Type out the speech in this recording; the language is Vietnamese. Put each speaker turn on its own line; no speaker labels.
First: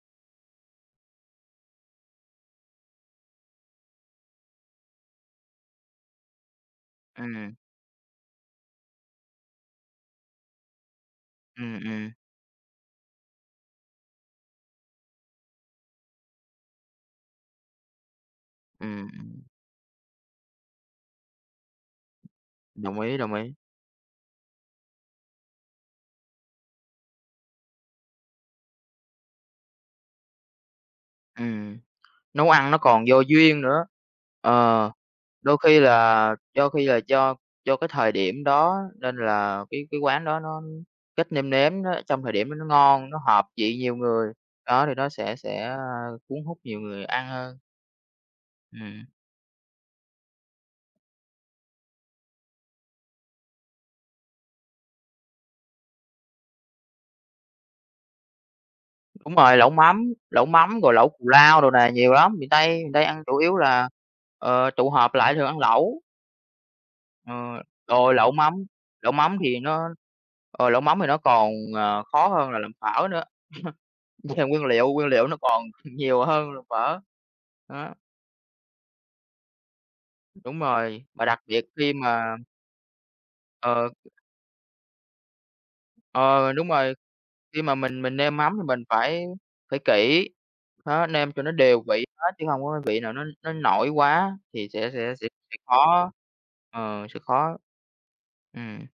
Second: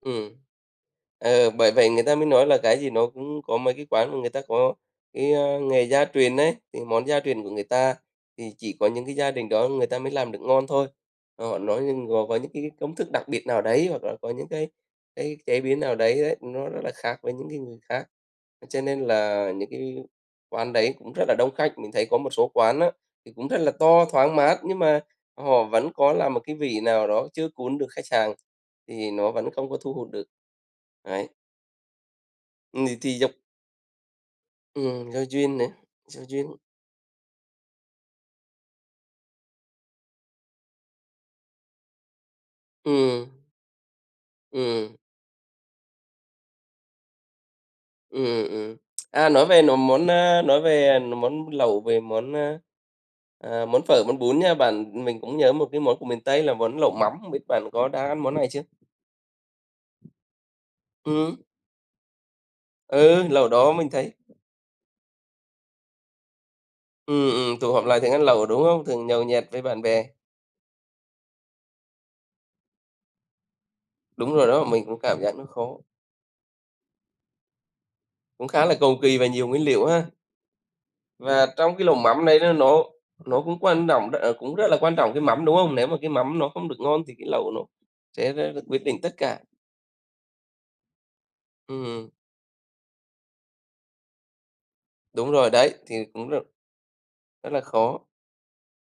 Ừm. Ờ, bởi vậy người ta mới nói là cái gì nó cũng có mấy cái quán mà người ta có cái, a, nghề gia truyền ấy, thì món gia truyền của
Ừm.
người ta thì chỉ có những cái gia đình đó người ta mới làm được ngon thôi. Ờ, nó
Ừm,
nhưng
ừm.
gồm có những cái công thức đặc biệt nào đấy, hoặc là có những cái cái chế biến nào đấy đấy, nó rất là khác với những cái người khác, cho nên
Ừm.
là những cái quán đấy cũng rất là đông khách. Mình thấy có một số quán á
Đồng ý,
thì
đồng
cũng
ý.
rất là to, thoáng mát, nhưng mà họ vẫn có làm một cái vị nào đó chưa cuốn được khách hàng, thì nó vẫn không có thu hút được. Đấy.
Ừm, nấu ăn nó
Ừm, thì
còn
thì
do
giống
duyên nữa. Ờ,
Ừm, do
đôi
duyên này,
khi
do
là
duyên.
do khi là do do cái thời điểm đó, nên là cái cái quán đó nó cách nêm nếm đó, trong thời điểm đó nó ngon, nó
Ừm.
hợp vị nhiều người, đó, thì
Ừm.
nó sẽ sẽ, a, cuốn hút nhiều người ăn hơn.
Ừm, ừm.
Ừm.
À, nói về nó món, a, nói về, à, n món lẩu, về món, a, à, món phở, món bún nha bạn, mình cũng nhớ một cái món của miền Tây là món lẩu mắm, hông biết bạn có đã ăn món này chưa?
Đúng rồi, lẩu mắm, lẩu mắm, rồi lẩu cù
Ừm.
lao đồ này, nhiều lắm. Miền Tây, miền Tây ăn
Ừ,
chủ
lẩu
yếu
đó
là,
mình thấy
ờ, tụ họp lại thường ăn lẩu.
Ừm,
Ờ,
ừm, tụ họp lại thường
rồi
ăn
lẩu
lẩu,
mắm
đúng hông? Thường
lẩu
nhậu
mắm
nhẹt
thì
với bạn
nó
bè.
ờ, lẩu mắm thì nó còn, à, khó hơn là làm phở nữa,
Đúng
về
rồi đó,
nguyên
mình
liệu
cũng
nguyên
cảm
liệu
giác
nó
nó
còn
khó.
nhiều hơn là phở. Đó.
Cũng khá là cầu kỳ và nhiều nguyên liệu ha.
Đúng rồi, mà đặc
Và
biệt
trong cái
khi
lẩu mắm
mà
đấy là nó nó cũng quan
Ờ.
nọng đ à, cũng rất là quan trọng cái mắm, đúng hông? Nếu mà cái mắm nó
Ờ,
không
đúng
được
rồi.
ngon thì cái lẩu nó
Khi mà mình mình
sẽ
nêm mắm
r
thì mình
quyết định tất
phải
cả.
phải kỹ, đó, nêm cho nó đều vị
Ừm.
hết chứ hông có cái vị nào nó nó nổi quá thì sẽ sẽ sẽ
Đúng rồi
sẽ
đấy, thì
khó
cũng rất
ờ, sẽ
rất
khó.
là khó.
Ừm.